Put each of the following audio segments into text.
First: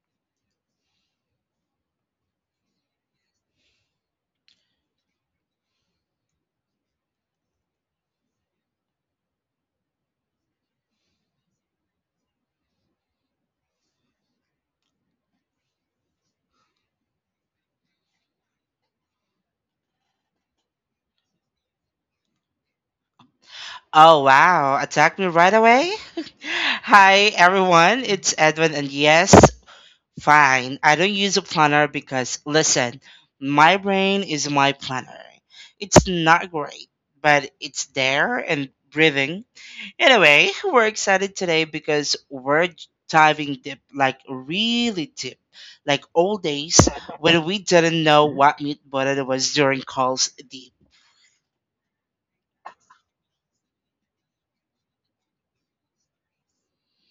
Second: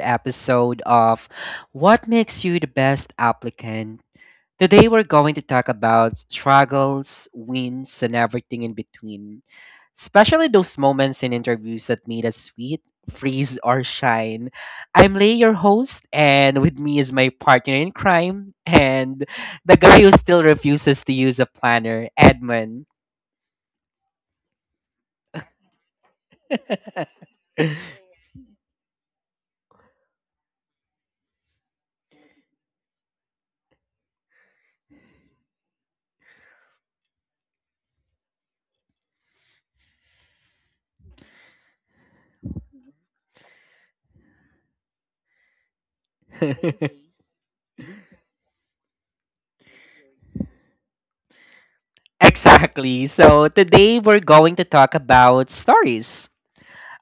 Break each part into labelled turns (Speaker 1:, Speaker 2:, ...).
Speaker 1: episode of What Makes You the Best Applicant. Today we're going to talk about struggles, wins, and everything in between, especially those moments in interviews that made us sweet, freeze, or shine. I'm Lay, your host, and with me is my partner in crime and the guy who still refuses to use a planner, Edmund.
Speaker 2: Oh wow, attack me right away? Hi everyone, it's Edwin and yes, fine. I don't use a planner because listen, my brain is my planner. It's not great, but it's there and breathing. Anyway, we're excited today because we're diving deep, like really deep, like old days when we didn't know what meat butter was during calls deep.
Speaker 1: Exactly. So today we're going to talk about stories.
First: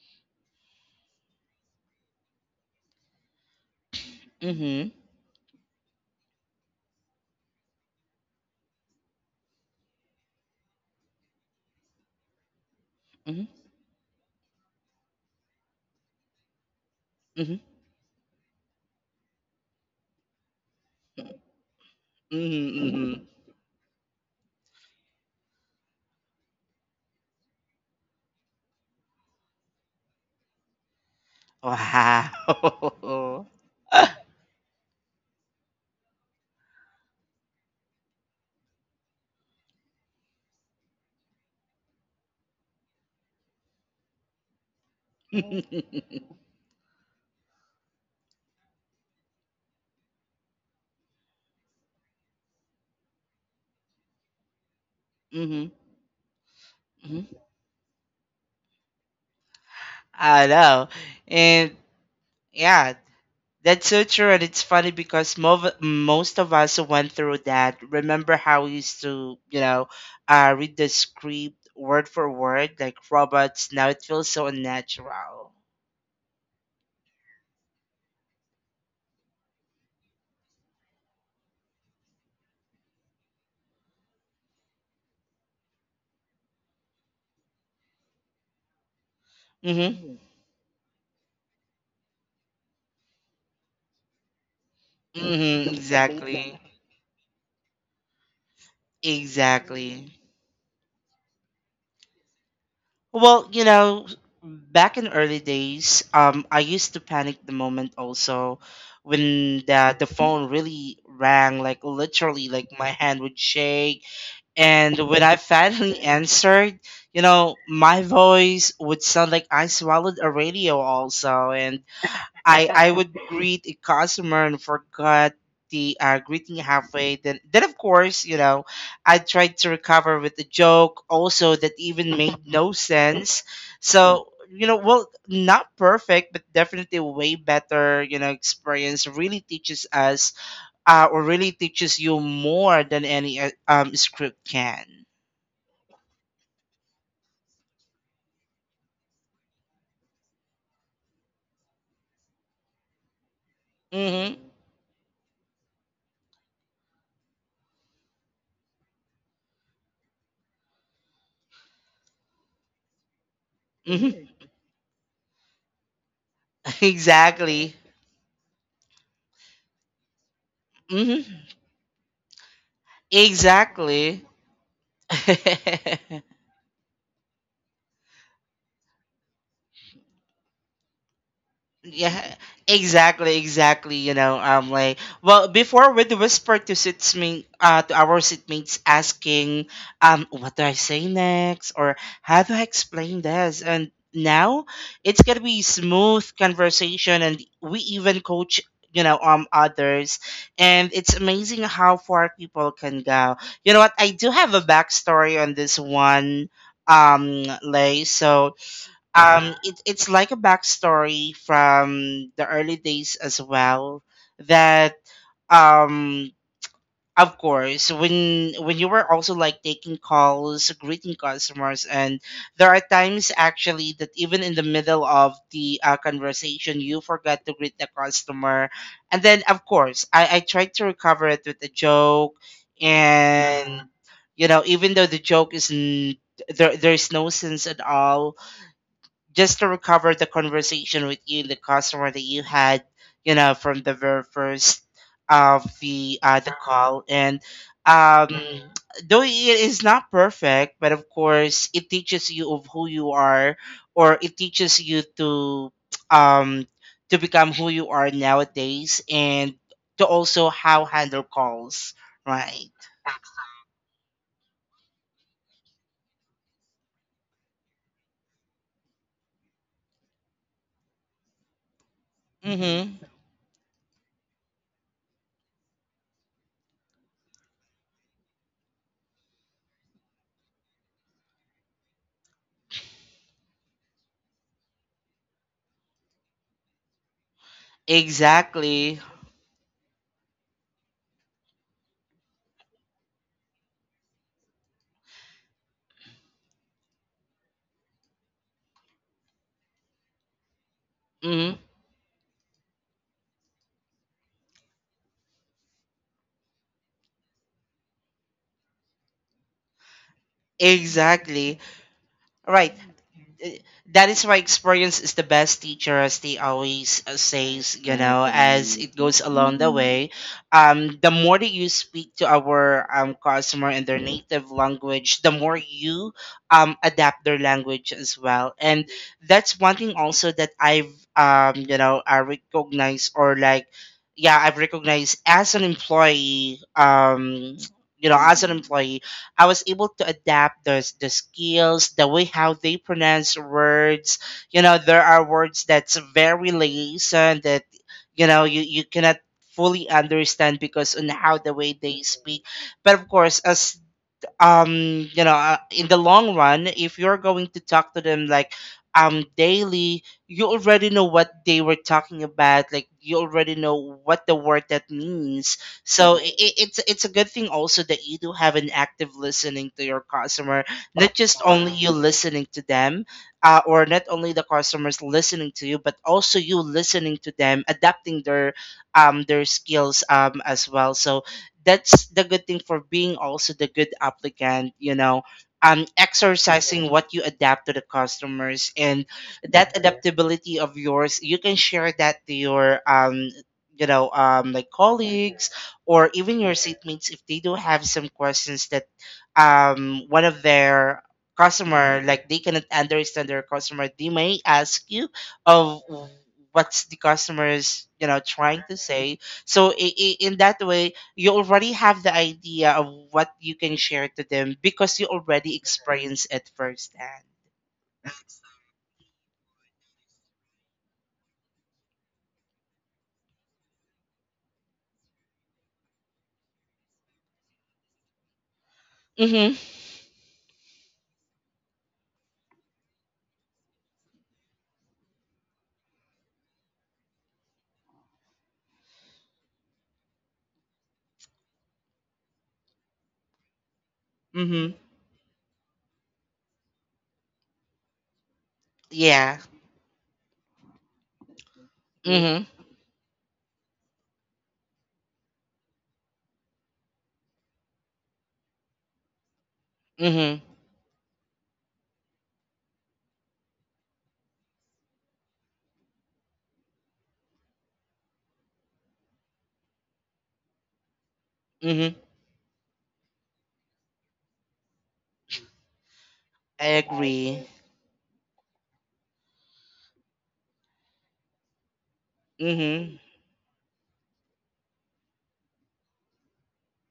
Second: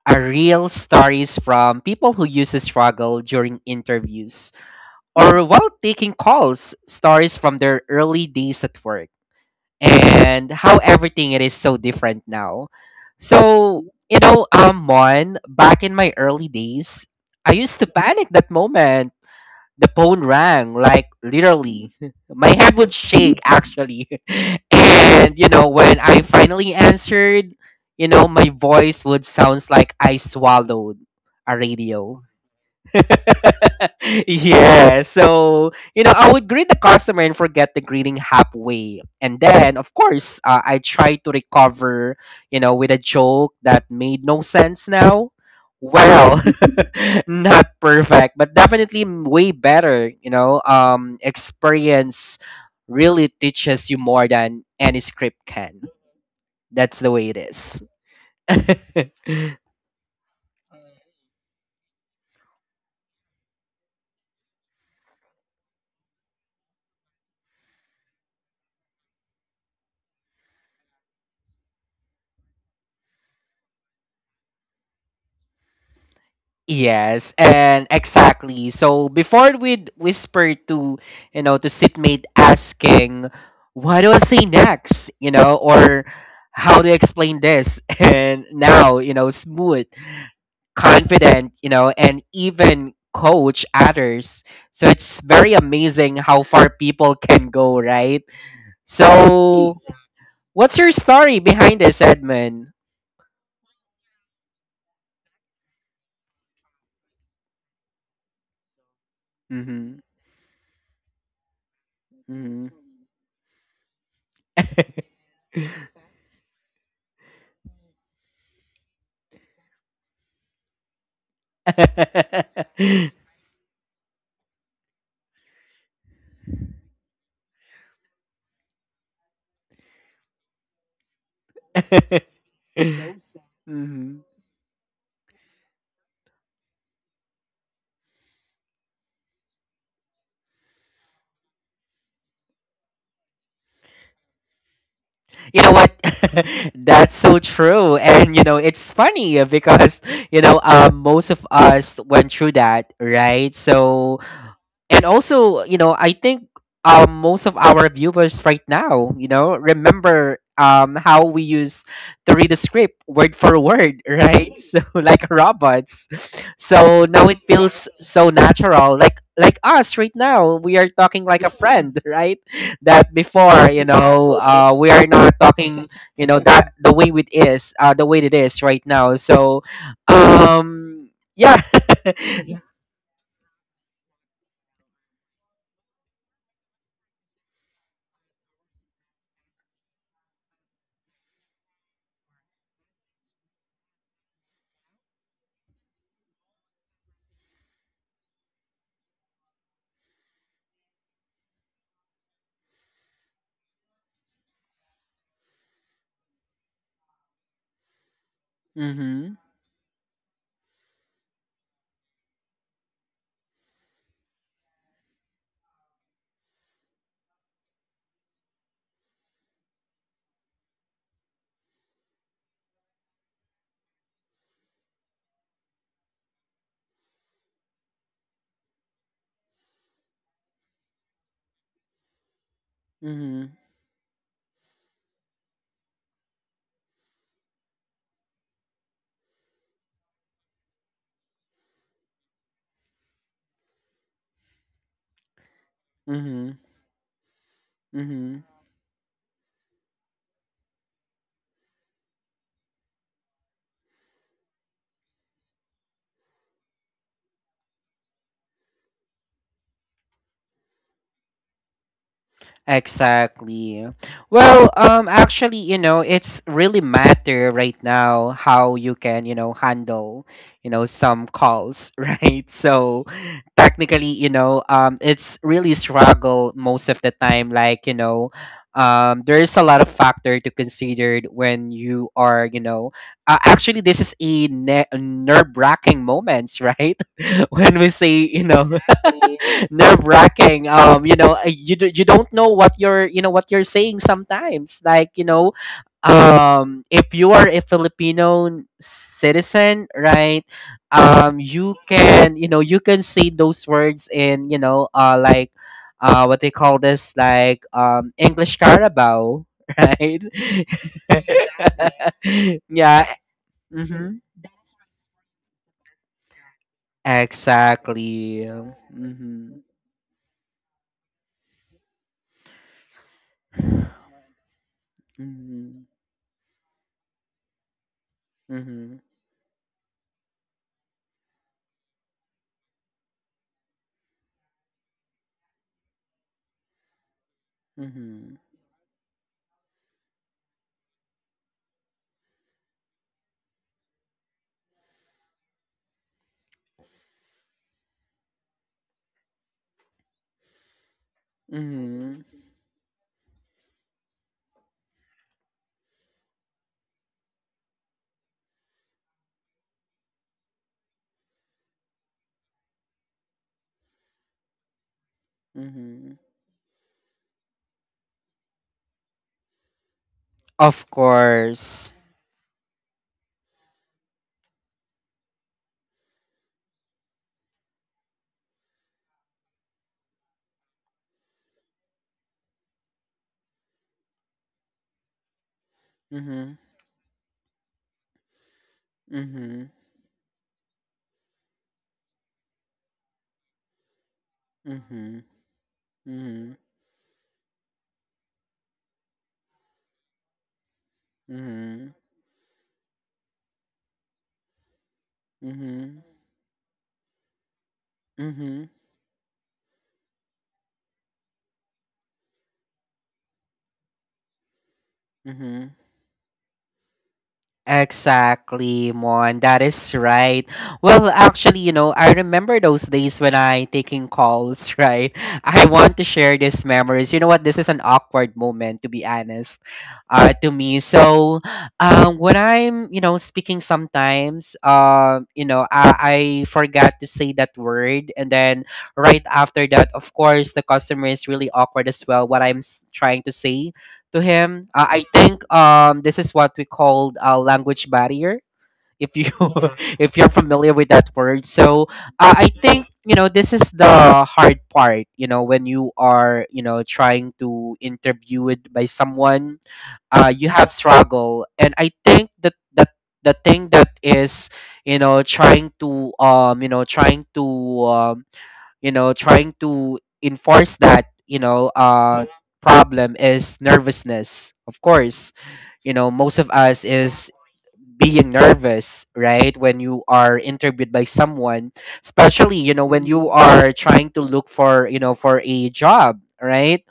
Speaker 1: Are real stories from people who use the struggle during interviews
Speaker 2: Mhm.
Speaker 1: or while taking calls, stories from their early days at work and how everything it is so different now.
Speaker 2: Mhm.
Speaker 1: So, Mon, back in my early days, I
Speaker 2: Mhm.
Speaker 1: used to panic that moment the phone rang, like literally. My
Speaker 2: Mhm.
Speaker 1: head would
Speaker 2: Mhm.
Speaker 1: shake actually. And when I finally answered, my voice would sounds like I swallowed a radio.
Speaker 2: Wow.
Speaker 1: Yeah. So, I would greet the customer and forget the greeting halfway. And then, of course, I try to recover, with a joke that made no sense now.
Speaker 2: Hmm.
Speaker 1: Well, not perfect, but definitely way better. Experience really teaches you more than any script
Speaker 2: Hmm.
Speaker 1: can. That's the way it is.
Speaker 2: I know. And yeah, that's so true. And It's funny because most of us who went through that remember how we used to, read the script word for word like robots. Now it feels so unnatural.
Speaker 1: Yes, and exactly. So before we'd whisper to, to sitmate asking, what do I say next? Or how to explain this? And now, smooth,
Speaker 2: Mm-hmm.
Speaker 1: confident, and even coach others. So it's very
Speaker 2: Mm-hmm.
Speaker 1: amazing how
Speaker 2: Exactly.
Speaker 1: far people can go, right? So
Speaker 2: Exactly.
Speaker 1: what's your story behind this, Edmund?
Speaker 2: Well, you know, back in early days, I used to panic the moment also when the
Speaker 1: Mm-hmm.
Speaker 2: the phone really rang, like literally, like my hand would shake,
Speaker 1: Mm-hmm.
Speaker 2: and when I finally answered, you know, my voice would sound like I swallowed a radio also, and I would greet a customer and forgot the greeting halfway. Then of course, you know, I tried to recover with a joke also that even made no sense.
Speaker 1: Hmm.
Speaker 2: So, you know, well, not perfect, but definitely a way better, you know. Experience really teaches us or really teaches you more than any script can.
Speaker 1: You know what? That's so true. And it's funny because most of us went through that, right? So
Speaker 2: Mhm.
Speaker 1: and also I think most of our viewers right now remember how we used to read the script word for word,
Speaker 2: Mhm.
Speaker 1: right? So like robots. So now it
Speaker 2: Exactly.
Speaker 1: feels so natural, like us right now. We are talking
Speaker 2: Mhm.
Speaker 1: like a friend, right? That before
Speaker 2: Exactly.
Speaker 1: we are not talking, that the way it is, the way it is right now. So um yeah.
Speaker 2: Yeah, exactly. You know, like well, before with the whisper to sitmate, to our sitmates asking, what do I say next, or how do I explain this, and now it's gonna be smooth conversation, and we even coach, you know, others, and it's amazing how far people can go. You know what? I do have a backstory on this one, Lay. So
Speaker 1: Mm-hmm.
Speaker 2: it's like a backstory from the early days as well that um of course when you were also like taking calls greeting customers and there are times actually that even in the middle of the conversation you forgot to greet the customer, and then of course I tried to recover it with a joke,
Speaker 1: Mm-hmm.
Speaker 2: and even though the joke is there, there's no sense at all, just to recover the conversation with you, the customer that you had, you know, from the very first of
Speaker 1: Mm-hmm.
Speaker 2: the call, and
Speaker 1: Mm-hmm.
Speaker 2: mhm, though it is not perfect, but of course it teaches you of who you are, or it teaches you um to become who you are nowadays, and to also how handle calls, right?
Speaker 1: Exactly. Well, actually, it's really matter right now how you can, handle, some calls, right? So,
Speaker 2: Mm-hmm.
Speaker 1: technically it's really struggle most of the time, like there's a lot of factor to consider when you are, actually this is a nerve-wracking moments, right? When we say,
Speaker 2: Exactly.
Speaker 1: nerve-wracking, you don't know what you're, what you're saying sometimes, like if you are a Filipino citizen, right?
Speaker 2: Mm-hmm.
Speaker 1: You can, you can say those words in, what they call this, like English carabao, right?
Speaker 2: Exactly. Right.
Speaker 1: Yeah.
Speaker 2: Eh, that
Speaker 1: Mm-hmm.
Speaker 2: is why experience is the best teacher, as they always says, you know,
Speaker 1: Exactly.
Speaker 2: as it goes
Speaker 1: Mm-hmm.
Speaker 2: along the way. Um, the more that you speak to our customer in their native language, the more
Speaker 1: Mm-hmm.
Speaker 2: you adapt their language as well, and
Speaker 1: Mm-hmm.
Speaker 2: that's one thing also that I've um, you know, I recognize, or like, yeah, I've recognized as an employee, um, you know,
Speaker 1: Mm-hmm.
Speaker 2: as an employee I was able to adapt the skills, the way how they pronounce words. You know, there are words that's very liaison that you know you cannot fully understand because on how the way they
Speaker 1: Mm-hmm.
Speaker 2: speak. But of course, as um, you know, in the long run, if you're going to talk to them like daily, you already know what they were talking about, like you already know what the word that means.
Speaker 1: Mm-hmm.
Speaker 2: So it's a good thing also that you do have an active listening to your customer,
Speaker 1: Of
Speaker 2: not just only
Speaker 1: course.
Speaker 2: you listening to them, or not only the customers listening to you, but also you listening to them adapting their skills, um, as well. So that's the good thing for being also the good applicant, you know, um,
Speaker 1: Mm-hmm.
Speaker 2: exercising what you adapt to the customers, and
Speaker 1: Mm-hmm.
Speaker 2: that adaptability of yours you can share that to your um, you know, um, like
Speaker 1: Mm-hmm.
Speaker 2: colleagues or even
Speaker 1: Mm-hmm.
Speaker 2: your seatmates if they do have some questions that one of their
Speaker 1: Mm-hmm.
Speaker 2: customer, like they cannot understand their customer, they may ask you of
Speaker 1: Mm-hmm.
Speaker 2: what's the customers you know
Speaker 1: Mm-hmm.
Speaker 2: trying to say. So in that way you already have the idea of what you can share to them because you already
Speaker 1: Mm-hmm.
Speaker 2: experience it firsthand.
Speaker 1: Exactly, Mon. That is right. Well, actually, I remember those days when I taking calls, right? I want to share these memories. You know what? This is an awkward moment, to be honest,
Speaker 2: Mm-hmm.
Speaker 1: to me. So, when I'm, speaking sometimes, I forgot to say that word, and then right after that, of course, the customer is really awkward as well. What I'm trying to say to him.
Speaker 2: Mm-hmm.
Speaker 1: I think this is what we called a language barrier. If you
Speaker 2: Yeah.
Speaker 1: if you're familiar with that word, so
Speaker 2: Mm-hmm.
Speaker 1: I think this is the hard part. You know when you are, trying to interview it by someone,
Speaker 2: Mm-hmm.
Speaker 1: you have struggle, and I think that the thing that is, you know trying to you know trying to um you know trying to enforce that,
Speaker 2: Mm-hmm.
Speaker 1: problem is nervousness. Of course, most of
Speaker 2: I
Speaker 1: us is
Speaker 2: agree.
Speaker 1: being nervous, right, when you are interviewed by someone, especially
Speaker 2: Mm-hmm.
Speaker 1: when you are trying to look for, for a job, right?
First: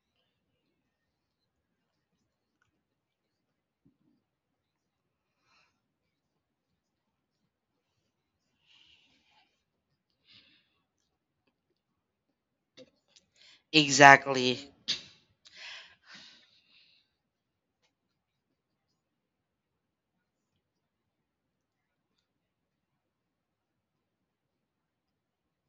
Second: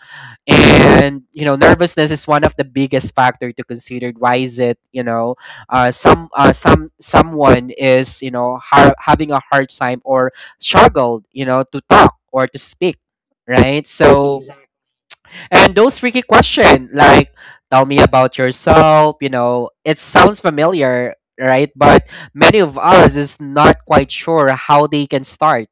Speaker 1: And nervousness is one of the biggest factor to consider why is it, someone is, having a hard time or struggled, to talk or to speak, right? So
Speaker 2: Exactly.
Speaker 1: and those tricky question like tell me about yourself, it sounds familiar, right? But many of us is not quite sure how they can start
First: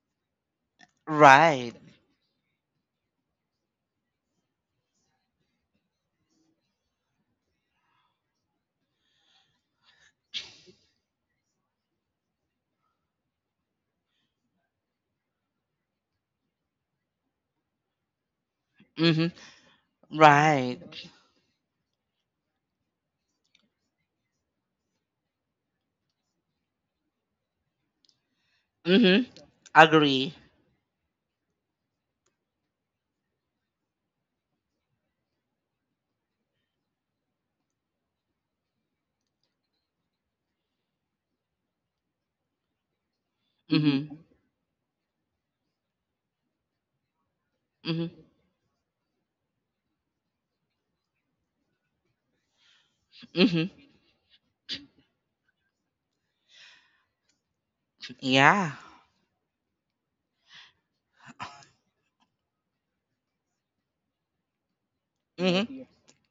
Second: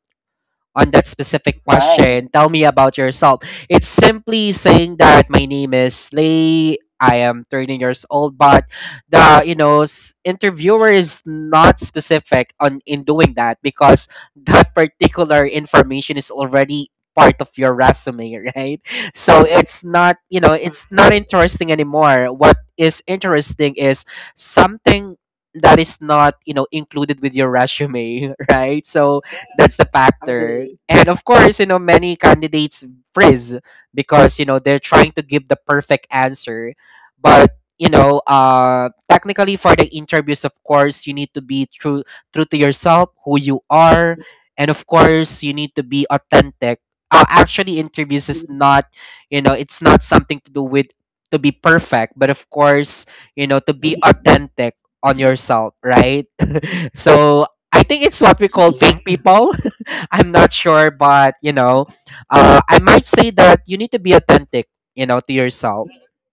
Speaker 1: on that specific
Speaker 2: Right.
Speaker 1: question. Tell me about yourself. It's simply saying that my name is Lay. I am 13 years old, but the interviewer is not specific on in doing that because that particular information is already part of your resume, right? So
Speaker 2: Mm-hmm.
Speaker 1: it's not, it's
Speaker 2: Right.
Speaker 1: not interesting anymore. What is interesting is something that is not, included with your resume, right? So
Speaker 2: Mm-hmm.
Speaker 1: that's the
Speaker 2: Agree.
Speaker 1: factor. And of course, many candidates frizz because, they're trying to give the perfect answer. But, technically for the interviews, of course, you need to be true, true to yourself, who you are.
Speaker 2: Mm-hmm.
Speaker 1: And of course, you need to be authentic. Actually,
Speaker 2: Mm-hmm.
Speaker 1: interviews is not, it's not something to do with to be perfect, but of course, to
Speaker 2: Mm-hmm.
Speaker 1: be authentic on yourself, right? So I think it's what we call
Speaker 2: Yeah.
Speaker 1: big people. I'm not sure, but I might say that you need to be authentic, to
Speaker 2: Mm-hmm.
Speaker 1: yourself.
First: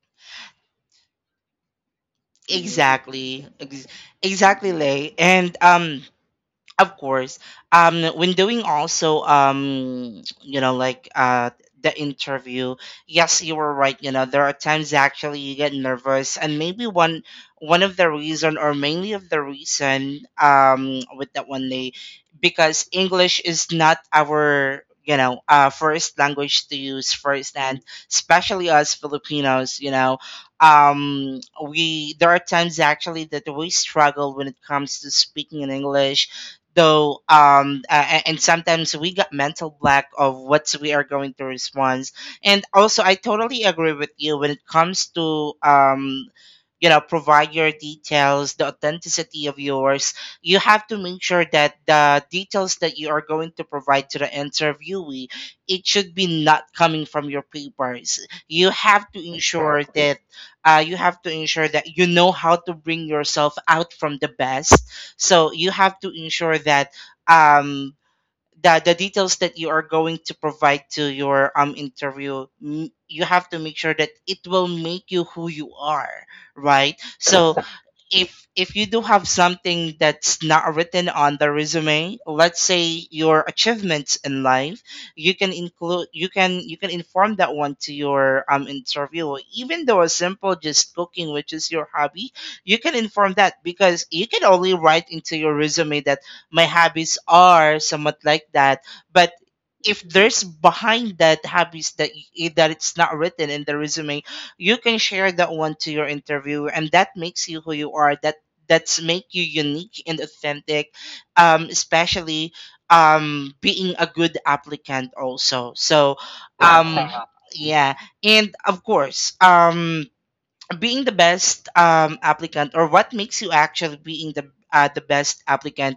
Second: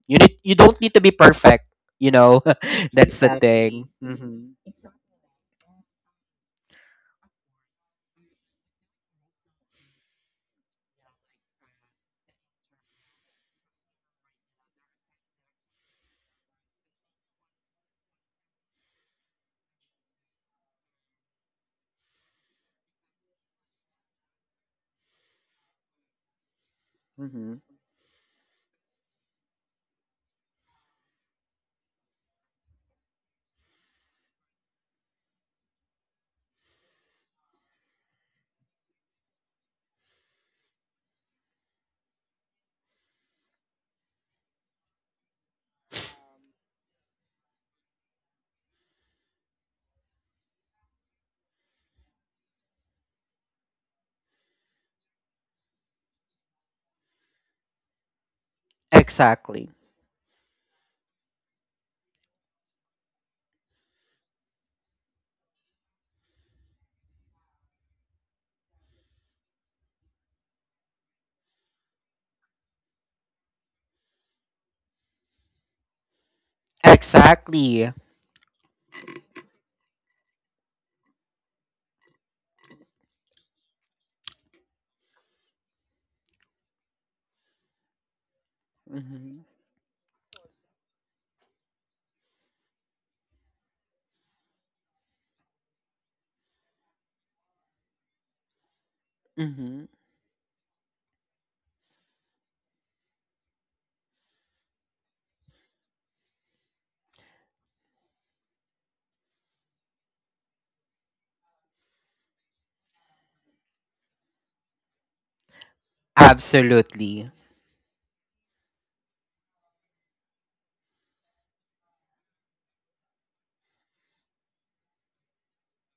Speaker 1: You don't need to be perfect, you know. That's the
Speaker 2: Exactly. Ex-
Speaker 1: thing.
Speaker 2: exactly, Lay. And of course when doing also you know like the interview, yes, you were right, you know, there are times actually you get nervous, and maybe one, one of the reason, or mainly of the reason, um, with that one day, because english is not our, you know, uh, first language to use first, and especially us filipinos, you know, um, we there are times actually that we struggle when it comes to speaking in english, though and sometimes we got mental black of what we are going to respond. And also I totally agree with you when it comes to um, you know, provide your details, the authenticity of yours. You have to make sure that the details that you are going to provide to the interviewee, it should be not coming from your papers. You have to
Speaker 1: Exactly.
Speaker 2: ensure that you have to ensure that you know how to bring yourself out from the best. So you have to ensure that um the details that you are going to provide to your you have to make sure that it will make you who you are, right? So
Speaker 1: Exactly.
Speaker 2: if you do have something that's not written on the resume, let's say your achievements in life, you can include, you can inform that one to your interviewer,
Speaker 1: Hmm.
Speaker 2: even though a simple just cooking which is your hobby, you can inform that because you can only write into your resume that my hobbies are somewhat like that, but
Speaker 1: Hmm.
Speaker 2: if there's behind that hobbies that that it's not written in the resume, you can share that one to your interviewer, and that makes you who you are. That that's make you unique and authentic, um, especially being a good applicant also. So um
Speaker 1: Absolutely.
Speaker 2: yeah, and of course being the best applicant, or what makes you actually being the best applicant,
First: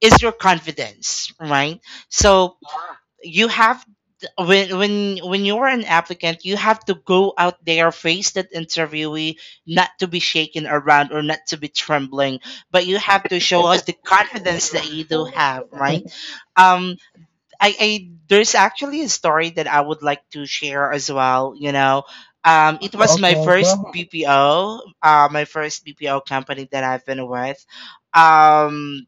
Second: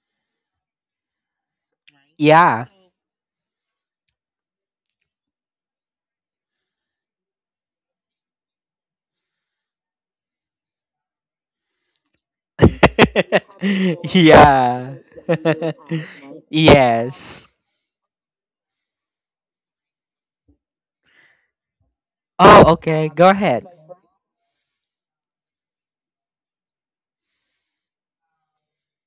Speaker 2: is your confidence, right? So
Speaker 1: Yeah.
Speaker 2: you have, when when you're an applicant, you have to go out there, face that interviewee, not to be shaken around or not to be trembling, but you have to show us the confidence that
Speaker 1: Yeah.
Speaker 2: you do have, right? Um,
Speaker 1: Yes.
Speaker 2: I there's actually a story that I would like to share as well, you know.
Speaker 1: Oh,
Speaker 2: Um, it
Speaker 1: okay.
Speaker 2: was
Speaker 1: Go
Speaker 2: my
Speaker 1: ahead.
Speaker 2: first bpo, uh, my first bpo company that I've been with. Um,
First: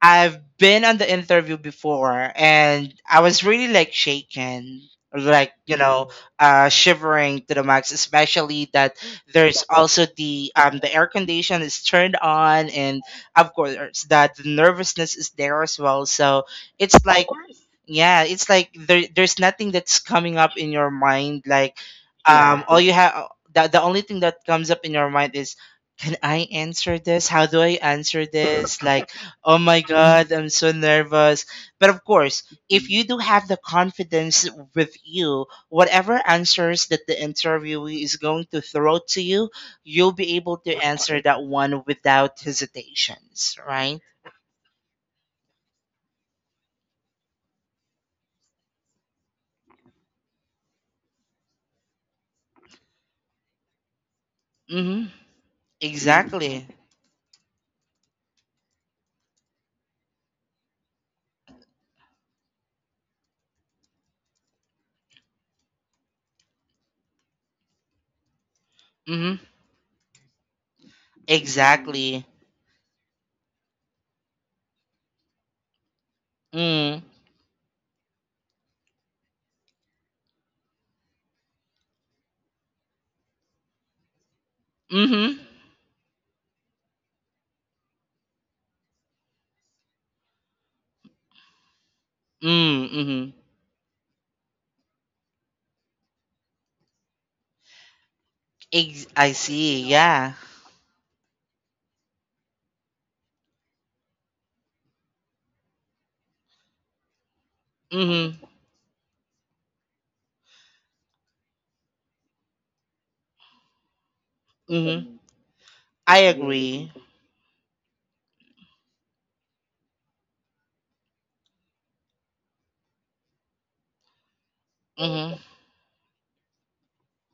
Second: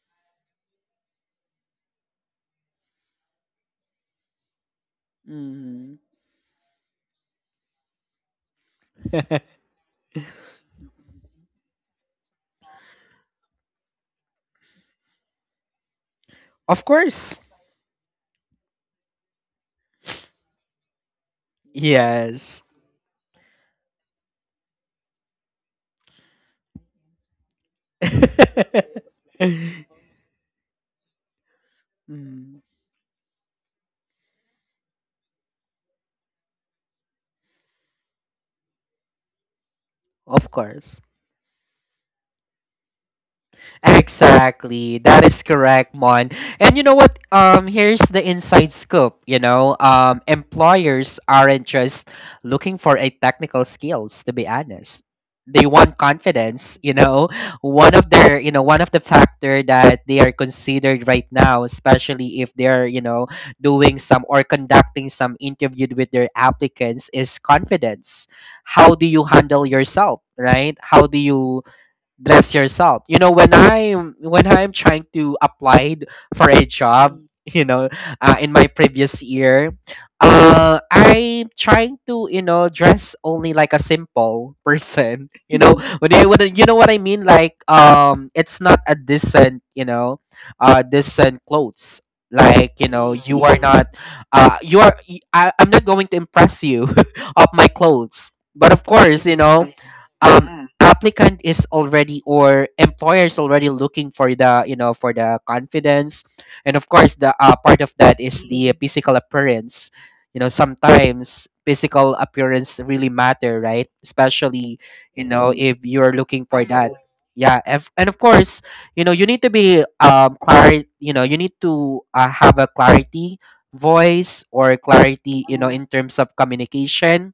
Speaker 2: I've been on the interview before, and I was really like shaken, like, you
Speaker 1: Hmm.
Speaker 2: know, shivering to the max, especially that there's also the air condition is turned on, and of course that the nervousness is there as well. So
Speaker 1: Of
Speaker 2: it's of like
Speaker 1: course.
Speaker 2: yeah, it's like there's nothing that's coming up in your mind, like
Speaker 1: Yes.
Speaker 2: all yeah, you have the only thing that comes up in your mind is can I answer this? How do I answer this? Like, oh my God, I'm so nervous. But of course,
Speaker 1: Mm,
Speaker 2: if you do have the confidence with you, whatever answers that the interviewee is going to throw to you, you'll be
Speaker 1: of
Speaker 2: able to
Speaker 1: course.
Speaker 2: answer that one without hesitations, right?
Speaker 1: Exactly. That is correct, Mon. And you know what? Here's the inside scoop. You know, employers aren't just looking for a technical skills. To be honest,
Speaker 2: Mm-hmm.
Speaker 1: they want
Speaker 2: Exactly.
Speaker 1: confidence. You know, one of the factor that they are considered right now, especially if they're, doing some or conducting some interview with their applicants, is confidence. How do you
Speaker 2: Mm-hmm.
Speaker 1: handle yourself? Right? How do you
Speaker 2: Exactly.
Speaker 1: dress yourself. You know, when I'm trying to apply for a
Speaker 2: Mm.
Speaker 1: job, Mm. In my previous year, I'm trying to, dress only like a simple person.
Speaker 2: Mm-hmm.
Speaker 1: You know, you know what I mean, like it's not a decent, decent clothes. Like
Speaker 2: Mm.
Speaker 1: you know, Mm, you
Speaker 2: Mm-hmm.
Speaker 1: are yeah. not, you are. I'm not going to impress you of my clothes. But of
Speaker 2: Ex-
Speaker 1: course,
Speaker 2: I see. Yeah.
Speaker 1: um, applicant is already or employers already looking for the, for the confidence, and of course the, part of that is
Speaker 2: Mm-hmm.
Speaker 1: the physical appearance. You know sometimes physical appearance really matter, right, especially,
Speaker 2: Mm-hmm.
Speaker 1: if you're
Speaker 2: I
Speaker 1: looking for that.
Speaker 2: agree.
Speaker 1: Yeah if, and of course you need to be you know you need to have a clarity voice or
Speaker 2: Mm-hmm.
Speaker 1: clarity in terms of communication,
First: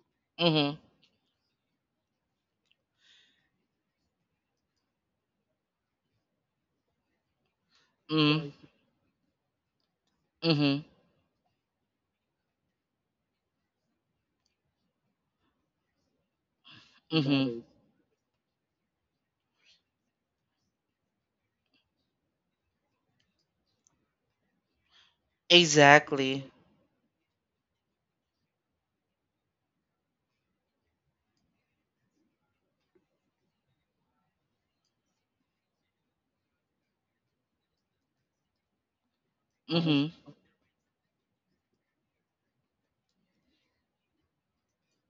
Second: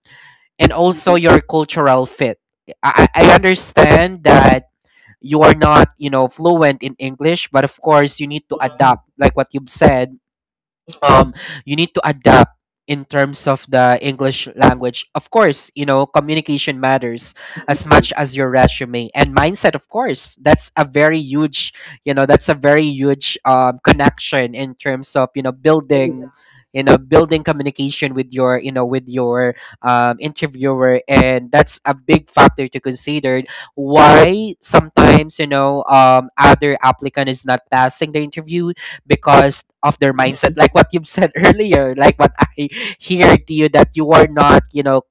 Speaker 1: and
Speaker 2: Mm-hmm.
Speaker 1: also your cultural fit. I understand that you are not, fluent in English, but of course you need
Speaker 2: Mm-hmm.
Speaker 1: to adapt, like what you've said,
Speaker 2: Mm-hmm.
Speaker 1: um you need to adapt in terms of the English language. Of course, communication matters
Speaker 2: Mm-hmm.
Speaker 1: as much as your resume and mindset, of course. That's a very huge, that's a very huge connection in terms of,
Speaker 2: Exactly.
Speaker 1: building communication with your, interviewer, and that's a big factor to consider why sometimes, other applicant is not passing the interview because of their
Speaker 2: Mhm.
Speaker 1: mindset, like what you've said earlier, like what I hear to you that you are not, you know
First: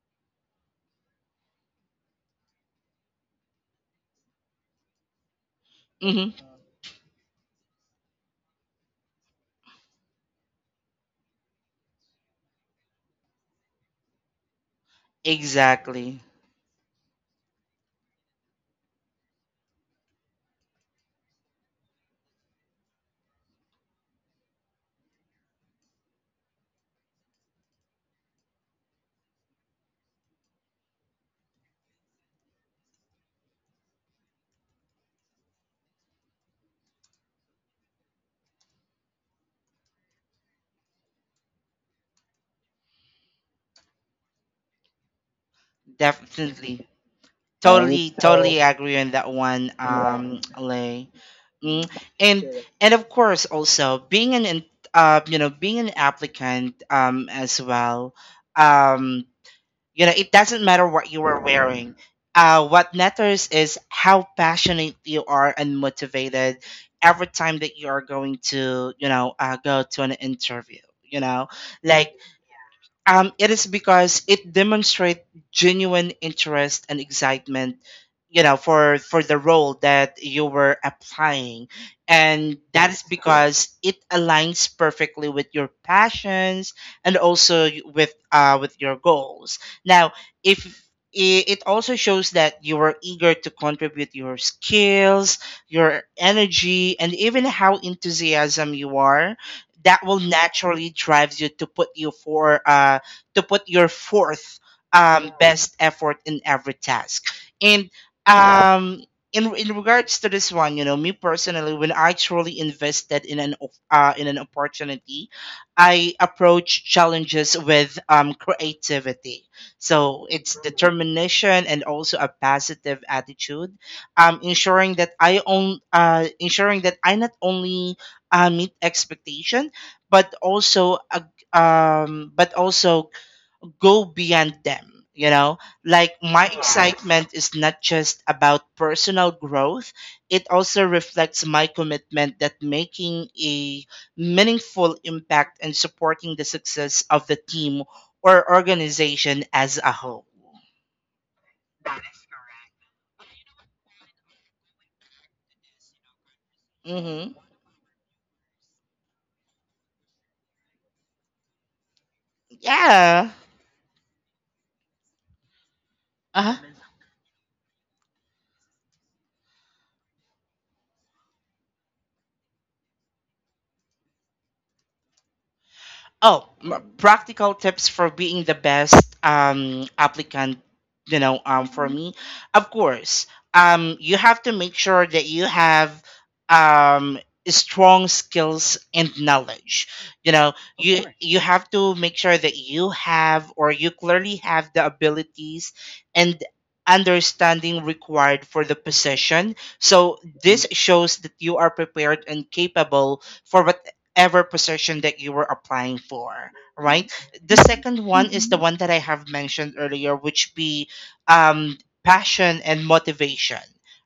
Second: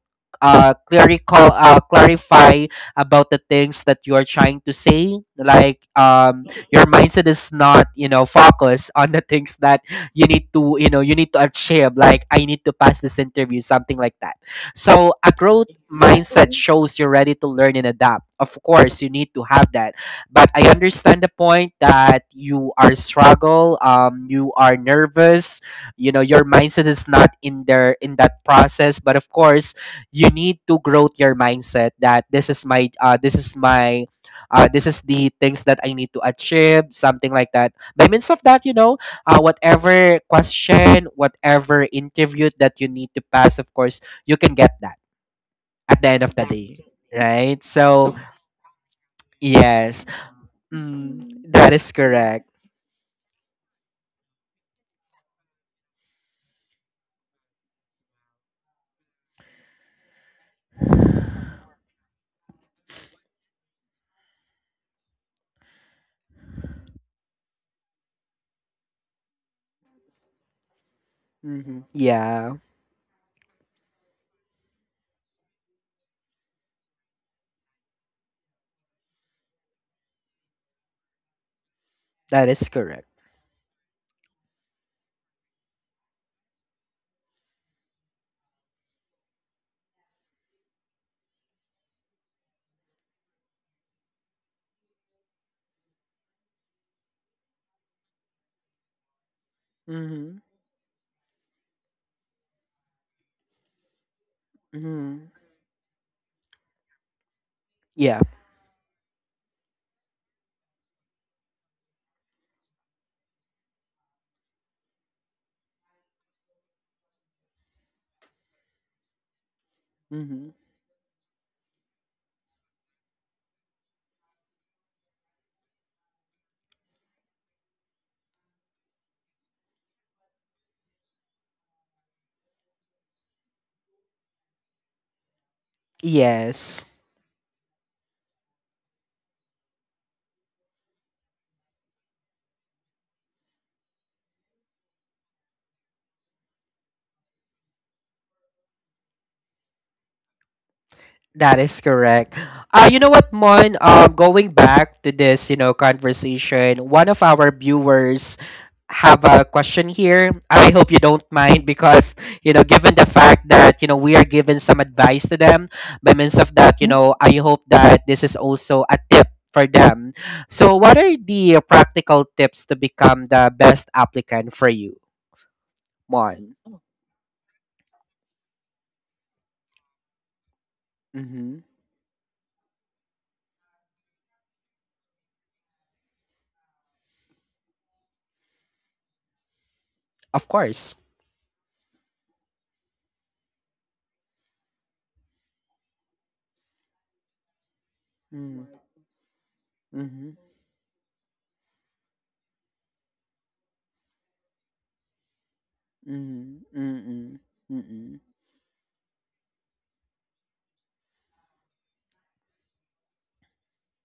Speaker 1: clerical clarify about the things that you are trying to say, like
Speaker 2: Mhm.
Speaker 1: your mindset is not, focused on the things that you need to achieve, like I need to pass this interview, something like that. So a growth
Speaker 2: Exactly.
Speaker 1: mindset shows you're ready to learn and adapt. Of course you need to have that. But I understand the point that you are struggle, you are nervous, your mindset is not in there in that process. But of course, you need to grow your mindset that this is my, this is the things that I need to achieve, something like that. By means of that, whatever question, whatever interview that you need to pass, of course, you can get that at the end of the
Speaker 2: Definitely.
Speaker 1: day,
Speaker 2: And
Speaker 1: right?
Speaker 2: totally. So,
Speaker 1: So
Speaker 2: totally. So, agree on that one.
Speaker 1: yes.
Speaker 2: Yeah, um, right,
Speaker 1: Mm,
Speaker 2: Lay.
Speaker 1: mm. That is
Speaker 2: Mm. And
Speaker 1: correct.
Speaker 2: correct. And of course also being an uh, you know, being an applicant as well, um, you know, it doesn't matter what you are wearing. Uh, what matters is how passionate you are and motivated every time that you are going to, you know, go to an interview, you know,
Speaker 1: Mhm.
Speaker 2: like,
Speaker 1: Yeah,
Speaker 2: um, it is because it demonstrates genuine interest and excitement, you know, for the role that you were applying,
Speaker 1: that
Speaker 2: and
Speaker 1: is
Speaker 2: that is
Speaker 1: correct.
Speaker 2: because it aligns perfectly with your passions and also with your goals. Now, if it also shows that you are eager to contribute your skills, your energy, and even how enthusiasm you are, that will
Speaker 1: Mhm.
Speaker 2: naturally drives you to put you for uh, to put your fourth
Speaker 1: Mhm.
Speaker 2: um best effort in every task. And
Speaker 1: Yeah.
Speaker 2: um, in regards to this one, you know, me personally, when I truly invested in an in an opportunity, I approach challenges with um creativity. So
Speaker 1: Mhm.
Speaker 2: it's determination and also a positive attitude, ensuring that I own ensuring that I not only meet expectation, but also a but also go beyond them. Like my
Speaker 1: Yes,
Speaker 2: excitement is not just about personal growth, it also reflects my commitment that making a meaningful impact and supporting the success of the team or organization as a whole.
Speaker 1: that is correct. You know what, Mon? Going back to this, conversation, one of
Speaker 2: Hmm.
Speaker 1: our viewers have a question here. I hope you don't mind because, given the
Speaker 2: Yeah.
Speaker 1: fact that, we are giving some advice to them by means of
Speaker 2: Uh-huh.
Speaker 1: that, you Mhm. know, I hope that this is also a tip for them. So, what are the practical tips to become the best applicant for you,
Speaker 2: Oh,
Speaker 1: Mon?
Speaker 2: practical tips for being the best applicant, you know,
Speaker 1: Mm-hmm.
Speaker 2: for Mhm. me. Of course, you have to make sure that you have um, strong skills and knowledge. You
Speaker 1: Of
Speaker 2: know. Of
Speaker 1: course.
Speaker 2: you course, you have to make sure that you have, or you clearly have, the abilities and understanding required for
Speaker 1: Mm.
Speaker 2: the position. So Mhm.
Speaker 1: Mm-hmm.
Speaker 2: this Mhm. shows that you are prepared and capable for ever position that you were applying for,
Speaker 1: Mm-hmm.
Speaker 2: right?
Speaker 1: Mm-hmm.
Speaker 2: The second
Speaker 1: Mm-hmm.
Speaker 2: one is the Mhm. one that I have mentioned earlier, which be um, passion and motivation,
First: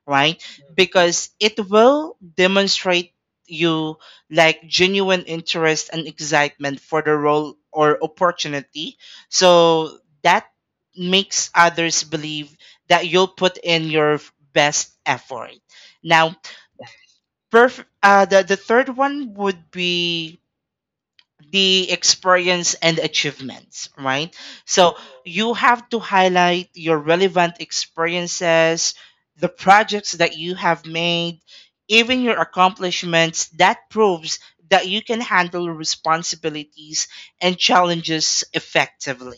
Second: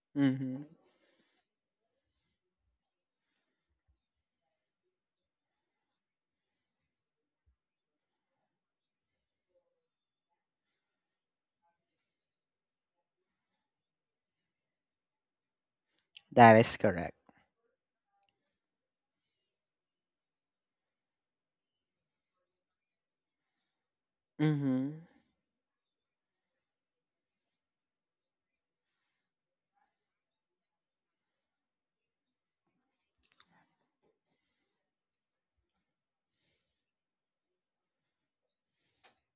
Speaker 2: right?
Speaker 1: Mm-hmm.
Speaker 2: Because it will demonstrate you like genuine interest and excitement for the role or opportunity. So that makes others believe that you'll put in your best effort. Now,
Speaker 1: That is correct.
Speaker 2: the third one would be the experience and achievements, right?
Speaker 1: Mm-hmm.
Speaker 2: So you have to highlight your relevant experiences, the projects that you have made, even your accomplishments. That proves that you can handle responsibilities and challenges effectively,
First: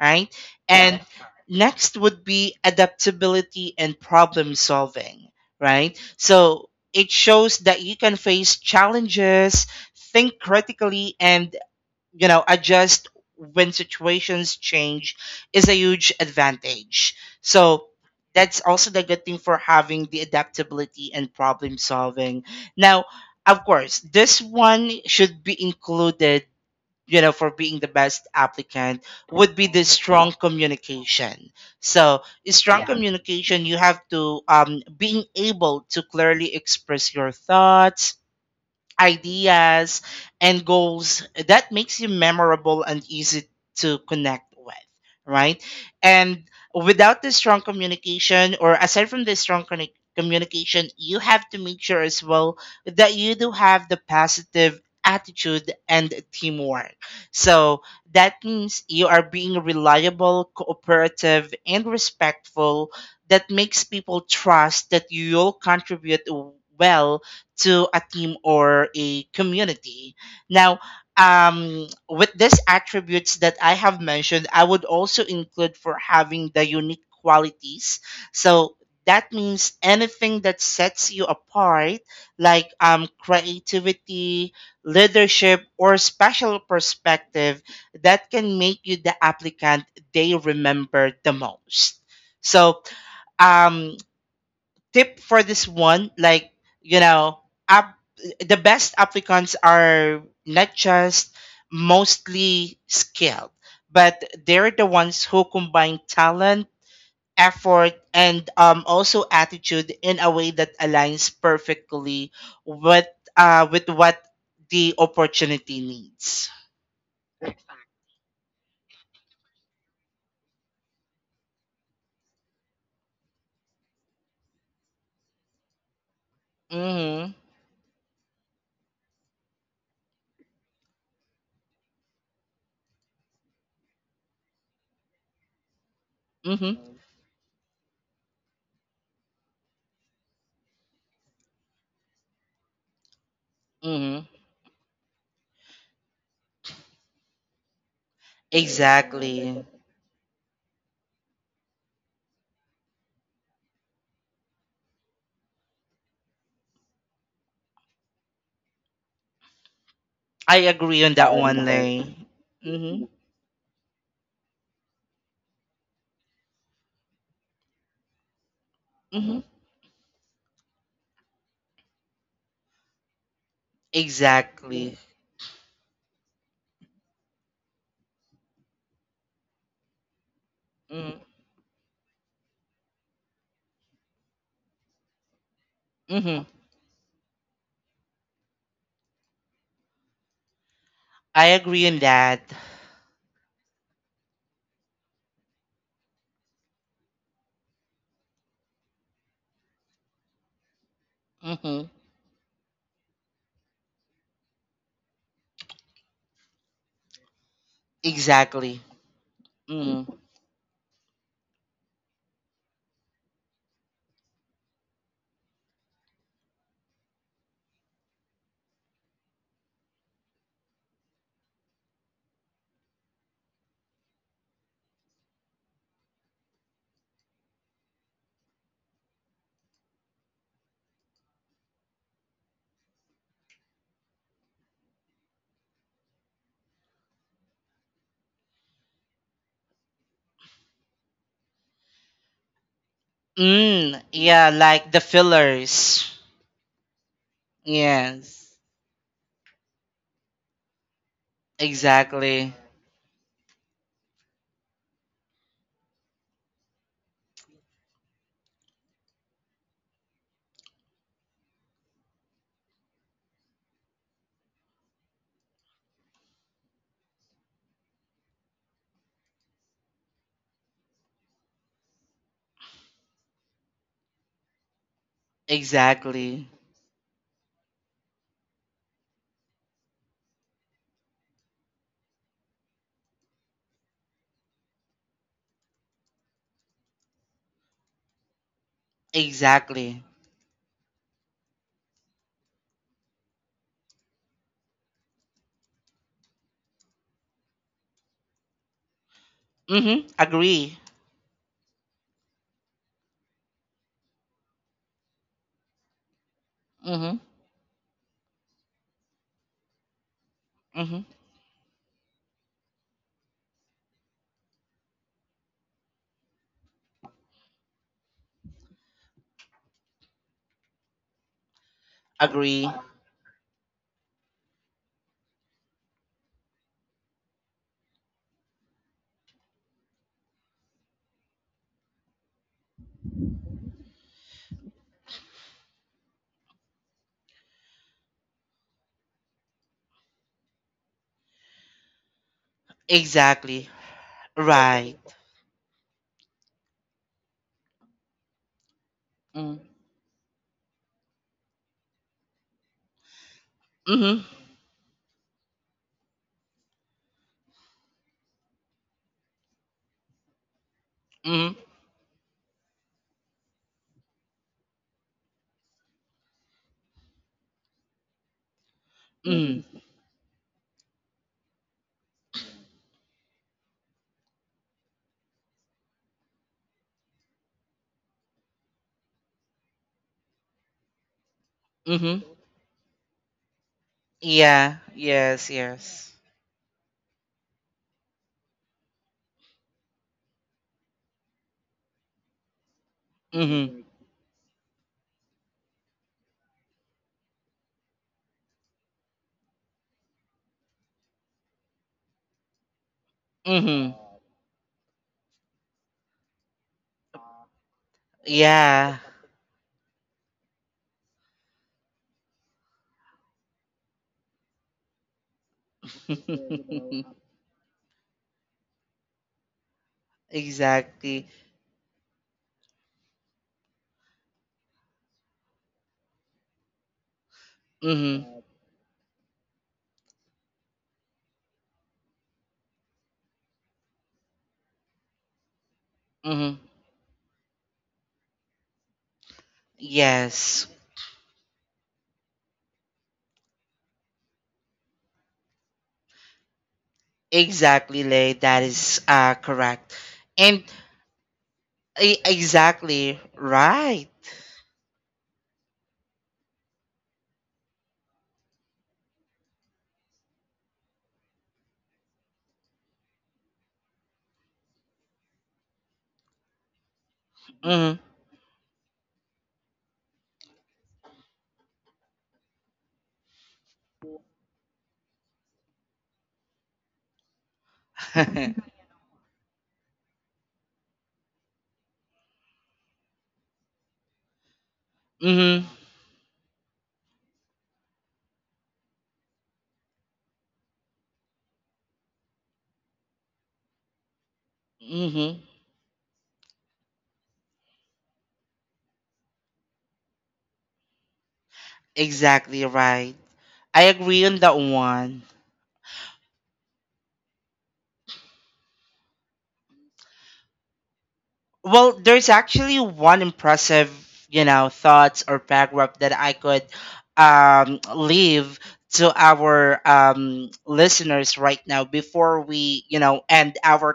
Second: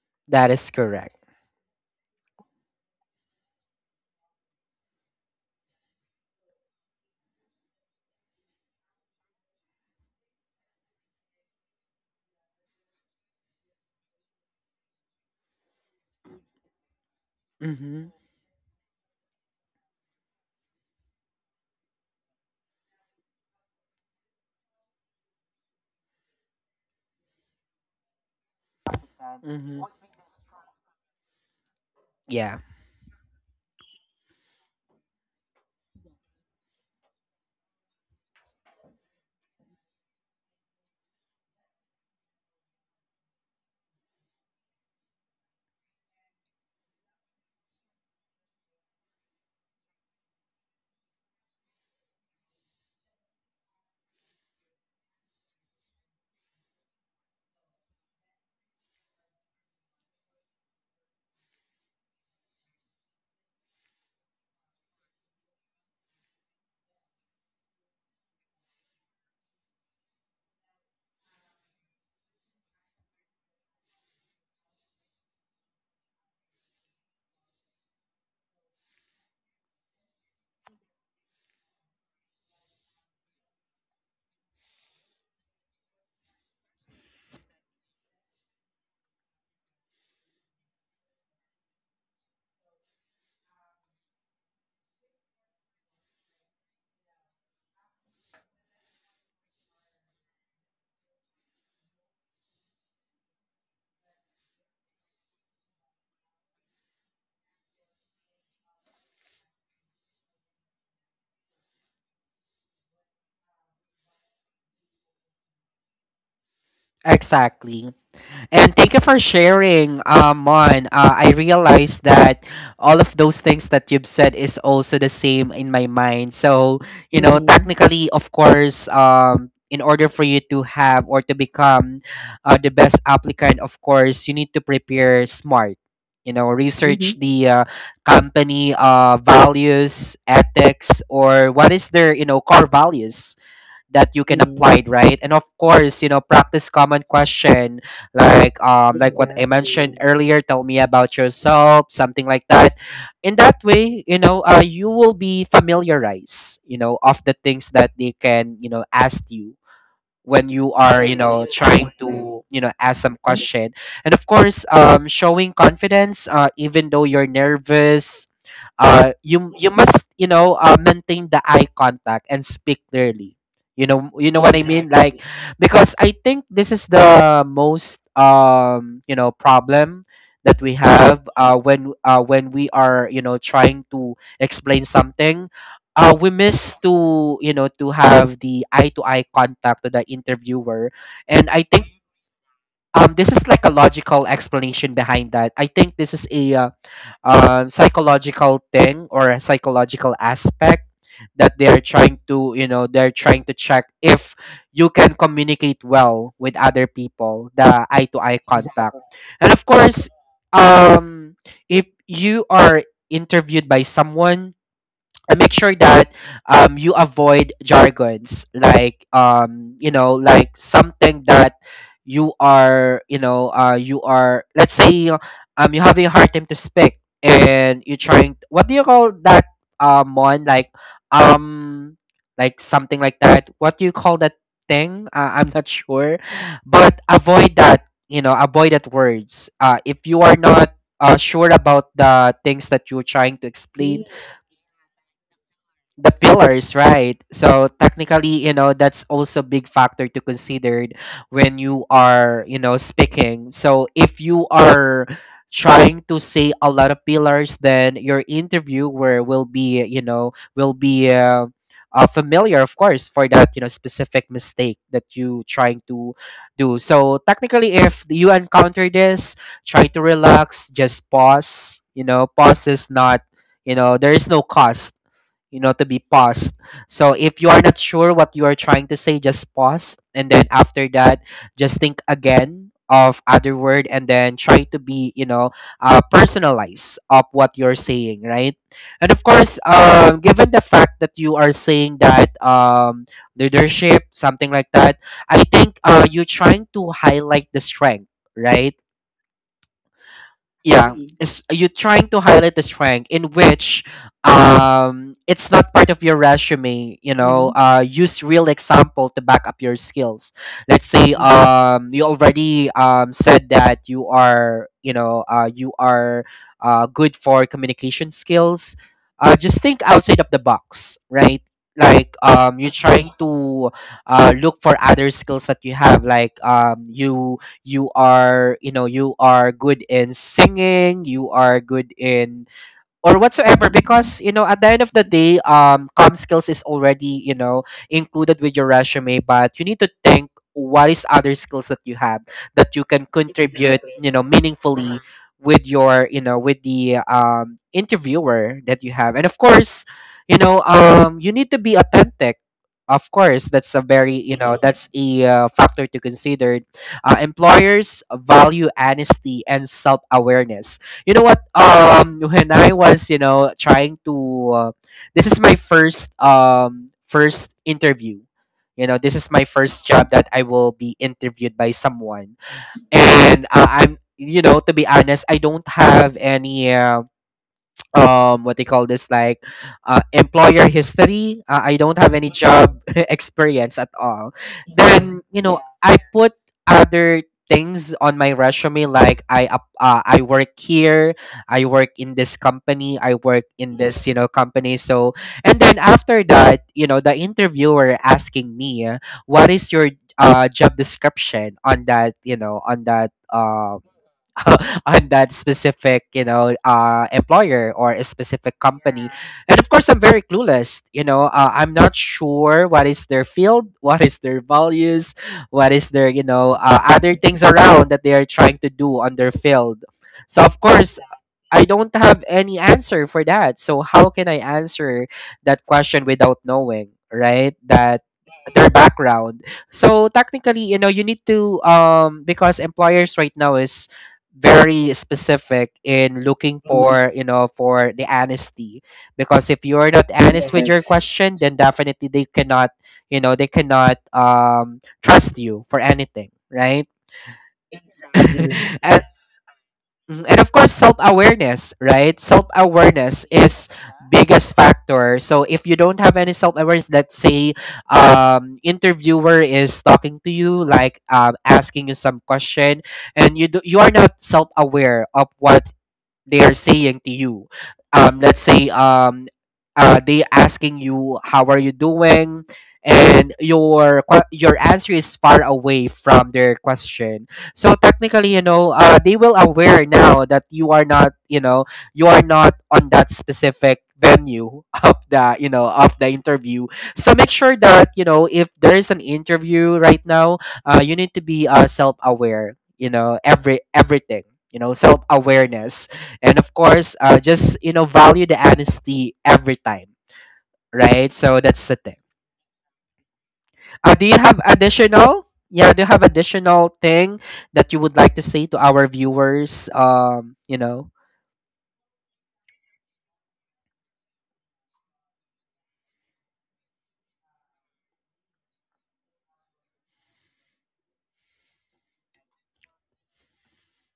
Speaker 2: right?
Speaker 1: That is
Speaker 2: And
Speaker 1: correct.
Speaker 2: next would be adaptability and problem solving, right? So it shows that you can face challenges, think critically, and you know adjust when situations change, is a huge advantage. So
Speaker 1: Mm-hmm.
Speaker 2: that's also the good thing for having the adaptability and problem solving. Now of course this one should be included, you know, for being the best applicant, would be
Speaker 1: Mm-hmm.
Speaker 2: the strong communication. So in
Speaker 1: Yeah,
Speaker 2: strong communication you have to being able to clearly express your thoughts, ideas, and goals that makes you memorable and easy to connect with, right? And without the strong communication, or aside from the strong communication, you have to make sure as well that you do have the positive attitude and teamwork. So that means you are being reliable, cooperative, and respectful. That makes people trust that you'll contribute well to a team or a community. Now, with these attributes that I have mentioned, I would also include for having the unique qualities. So that means anything that sets you apart, like creativity, leadership, or special perspective, that can make you the applicant they remember the most. So, um, tip for this one, like you know, app, the best applicants are not just mostly skilled, but they're the ones who combine talent, effort, and also attitude in a way that aligns perfectly with with what the opportunity needs.
Speaker 1: exactly. And thank you for sharing, Mon. I realized that all of those things that you've said is also the same in my mind. So,
Speaker 2: Mm-hmm.
Speaker 1: Mm. technically, of course, in order for you to have or to become the best applicant, of course, you need to prepare smart. You know,
Speaker 2: Mm-hmm.
Speaker 1: research Mm-hmm. the company values, ethics, or what is their, core values that you
Speaker 2: Mm-hmm.
Speaker 1: can apply, right? And of course, practice common question, like what I
Speaker 2: Exactly.
Speaker 1: mentioned Exactly. earlier, tell me about yourself, something like that. In that way, you will be familiarized, of the things that they can ask you when
Speaker 2: I
Speaker 1: you are
Speaker 2: agree on that one,
Speaker 1: trying
Speaker 2: Lay.
Speaker 1: to ask
Speaker 2: Mm-hmm.
Speaker 1: some question. And of course, showing confidence, even though you're nervous,
Speaker 2: Mm-hmm.
Speaker 1: you must maintain the eye contact and speak clearly. You know, you know what I mean,
Speaker 2: Exactly.
Speaker 1: like, Exactly. because I think this is the most problem that we
Speaker 2: Mm-hmm.
Speaker 1: have when when we are trying to explain something. We
Speaker 2: Hmm.
Speaker 1: miss to to have the eye to eye contact to the interviewer.
Speaker 2: I
Speaker 1: And I
Speaker 2: agree
Speaker 1: think
Speaker 2: on that.
Speaker 1: this is like a logical explanation behind that. I think this is a psychological thing or a psychological aspect that they're
Speaker 2: Hmm.
Speaker 1: trying to, they're trying to check if you can communicate well with other people, the eye to eye
Speaker 2: Exactly.
Speaker 1: contact. Exactly. And of
Speaker 2: Mm.
Speaker 1: course, um if you are interviewed by someone, and make sure that, you avoid jargons, like, like something that you are, you are, let's say, you're having a hard time to speak and you're trying, what do you call that, Mon, like, um like something like that, what do you call that thing? I'm not sure, but avoid that, you know, avoid that words if you are not sure about the things that you're trying to explain.
Speaker 2: Mm, yeah, like the
Speaker 1: The
Speaker 2: fillers.
Speaker 1: pillars, right? So technically, you
Speaker 2: Yes.
Speaker 1: know, that's also big factor to consider when you are,
Speaker 2: Exactly.
Speaker 1: speaking. So if you are trying to say a lot of pillars, then your interviewer will be, familiar, of course, for that, you know, specific mistake that you trying to do. So technically, if you encounter this, try to relax, just pause. You know, pause is not, you know, there is no cost, you know, to be
Speaker 2: Exactly.
Speaker 1: paused. So if you are not sure what you are trying to say, just pause. And then after that, just think again of other word, and then try to be, you know, personalize of what you're saying, right? And of course,
Speaker 2: Exactly.
Speaker 1: given the fact that you are saying that leadership, something like that, I think you're trying to highlight the strength, right?
Speaker 2: Mm-hmm. Agree.
Speaker 1: Yeah, it's you are trying to highlight the strength, in which it's not part of your resume, you
Speaker 2: Mm-hmm.
Speaker 1: know. Mm-hmm. Use real example to back up your skills. Let's
Speaker 2: Mm-hmm.
Speaker 1: say, Mm-hmm. You already said that you are, you are good for communication skills, just think outside of the box, right? Like,
Speaker 2: Agree.
Speaker 1: you're trying to look for other skills that you have, like, you, you are, you know, you are good in singing, you are good in, or whatsoever, because you know, at the end of the day, com skills is already, you know, included with your resume. But you need to think what is other skills that you have that you can
Speaker 2: Exactly.
Speaker 1: contribute Exactly. you know
Speaker 2: Right.
Speaker 1: meaningfully with your, you know, with the interviewer that you have. And of
Speaker 2: Mm.
Speaker 1: course, you know, you need to be authentic. Of course, that's a very,
Speaker 2: Mm-hmm.
Speaker 1: you know, Mhm. that's a factor to consider. Employers value honesty and self-awareness. You know what?
Speaker 2: Mm-hmm.
Speaker 1: When I was, you know, trying to, uh, this is my first, first interview. You know, this is my
Speaker 2: Mm-hmm.
Speaker 1: first job that I will be interviewed by someone, and I'm, you know, to be honest, I don't have any. What they call this, like, employer history. I don't
Speaker 2: Mm-hmm.
Speaker 1: have any
Speaker 2: Mm-hmm.
Speaker 1: job experience at all.
Speaker 2: Yeah.
Speaker 1: Then, you
Speaker 2: Yes.
Speaker 1: know, I
Speaker 2: Yes.
Speaker 1: put other things on my resume, like I work here, I work in this company, I work
Speaker 2: Mm-hmm.
Speaker 1: in this, you know, company. So, and then after that, you know, the interviewer asking me, what is your job description on that, you know, on that,
Speaker 2: Mm-hmm.
Speaker 1: on that specific, you know, employer or a specific
Speaker 2: Yeah.
Speaker 1: company. Yeah. And of course, I'm very clueless. You know, I'm not sure what is their field, what is their values, what is their, you know, other things around that they are trying to do on their field. So of course,
Speaker 2: Exactly.
Speaker 1: I don't have any answer for that. So how can I answer that question without knowing, right, That
Speaker 2: Mm-hmm.
Speaker 1: their background? So technically, you know, you need to because employers right now is very specific in
Speaker 2: Mm-hmm.
Speaker 1: looking for, you know, for the honesty. Because if you're not honest with
Speaker 2: Yes,
Speaker 1: your question, then definitely they cannot, you know, they cannot trust you for anything, right?
Speaker 2: exactly, Lay. That is
Speaker 1: and,
Speaker 2: correct.
Speaker 1: and of
Speaker 2: And
Speaker 1: course, self-awareness, right?
Speaker 2: exactly
Speaker 1: Self-awareness is
Speaker 2: right.
Speaker 1: biggest factor. So if you don't have any self awareness, let's say interviewer is talking to you, like, asking you some question, and you do, you are not self aware of what they are saying to you.
Speaker 2: Mm-hmm.
Speaker 1: Let's say, they asking you how are you doing, and your your answer is far away from their question. So technically, you know, they will aware now that you are not, you know, you are not on that specific venue of the, you
Speaker 2: Mm-hmm.
Speaker 1: know, of the interview. So make sure that, you know, if there is an interview right now, you need to be self-aware, you know, everything, you know,
Speaker 2: Mm-hmm.
Speaker 1: self-awareness. And of course, just, you know, value the honesty every time, right? So that's the thing.
Speaker 2: Exactly right. I
Speaker 1: Do you
Speaker 2: agree on
Speaker 1: have
Speaker 2: that one.
Speaker 1: additional, yeah, do you have additional thing that you would like to say to our viewers, you know?
Speaker 2: Well, there's actually one impressive, you know, thoughts or paragraph that I could leave to our listeners right now before we, you know, end our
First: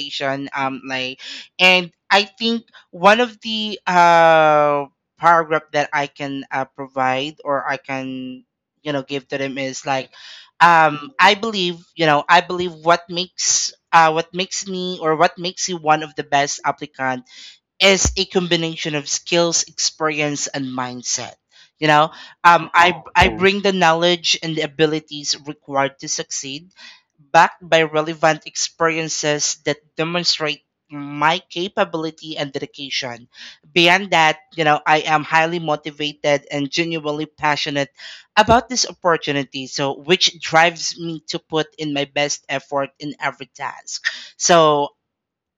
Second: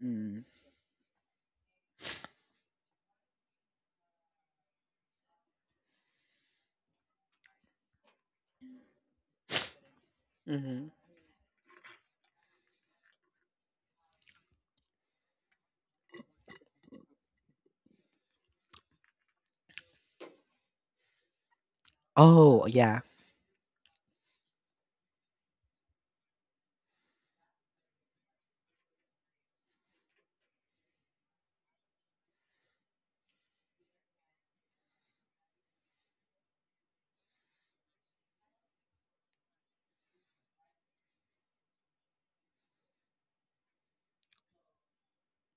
Speaker 1: Mm.
Speaker 2: Like, and I think one of the paragraph that I can provide, or I can, you know, give to them is like,
Speaker 1: Mhm.
Speaker 2: I believe, you know, I believe what makes me, or what makes you, one of the best applicant is a combination of skills, experience, and mindset. You know,
Speaker 1: Oh,
Speaker 2: um,
Speaker 1: yeah.
Speaker 2: I I bring the knowledge and the abilities required to succeed, backed by relevant experiences that demonstrate my capability and dedication. Beyond that, you know, I am highly motivated and genuinely passionate about this opportunity, so which drives me to put in my best effort in every task. So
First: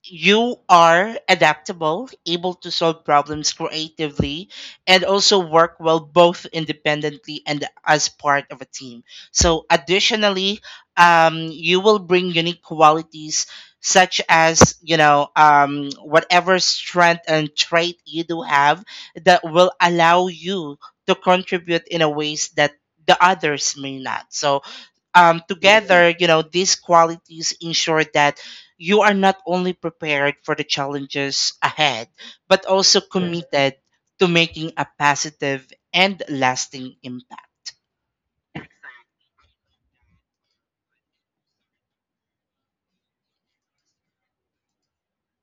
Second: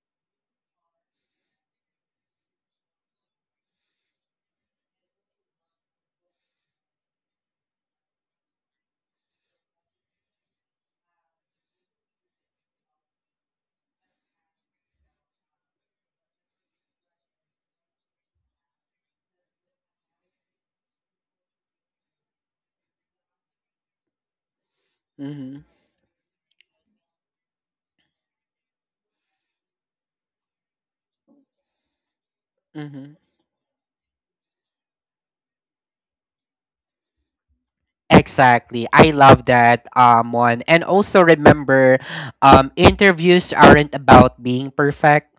Speaker 2: you are adaptable, able to solve problems creatively, and also work well both independently and as part of a team. So, additionally, you will bring unique qualities such as you know whatever strength and trait you do have that will allow you to contribute in a ways that the others may not. So together, you know, these qualities ensure that you are not only prepared for the challenges ahead, but also Yes.
Speaker 1: Mhm.
Speaker 2: committed to making a positive and lasting impact.
Speaker 1: Exactly. I love that, one. And also remember, interviews aren't about being perfect.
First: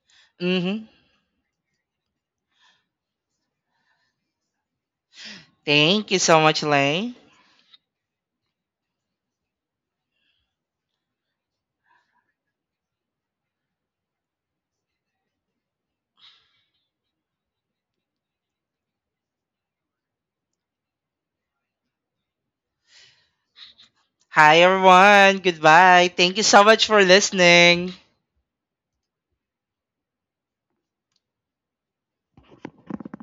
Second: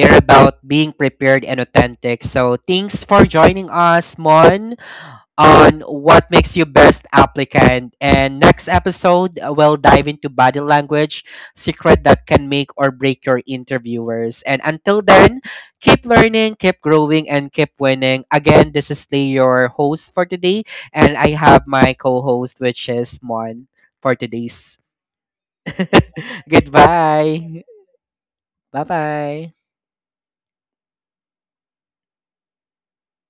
Speaker 1: They're about
Speaker 2: Hmm.
Speaker 1: being prepared and authentic. So thanks for joining us, Mon, on
Speaker 2: Thank you
Speaker 1: what
Speaker 2: so
Speaker 1: makes
Speaker 2: much,
Speaker 1: you best
Speaker 2: Lane.
Speaker 1: applicant. And next episode, we'll dive into body language, secret that can make or break your interviewers. And until then, keep learning, keep growing, and keep winning. Again, this is Lee, your host for today, and I have my co-host, which is Mon, for
Speaker 2: Hi,
Speaker 1: today's.
Speaker 2: everyone. Goodbye. Thank you so much for
Speaker 1: Goodbye.
Speaker 2: listening.
Speaker 1: Bye bye.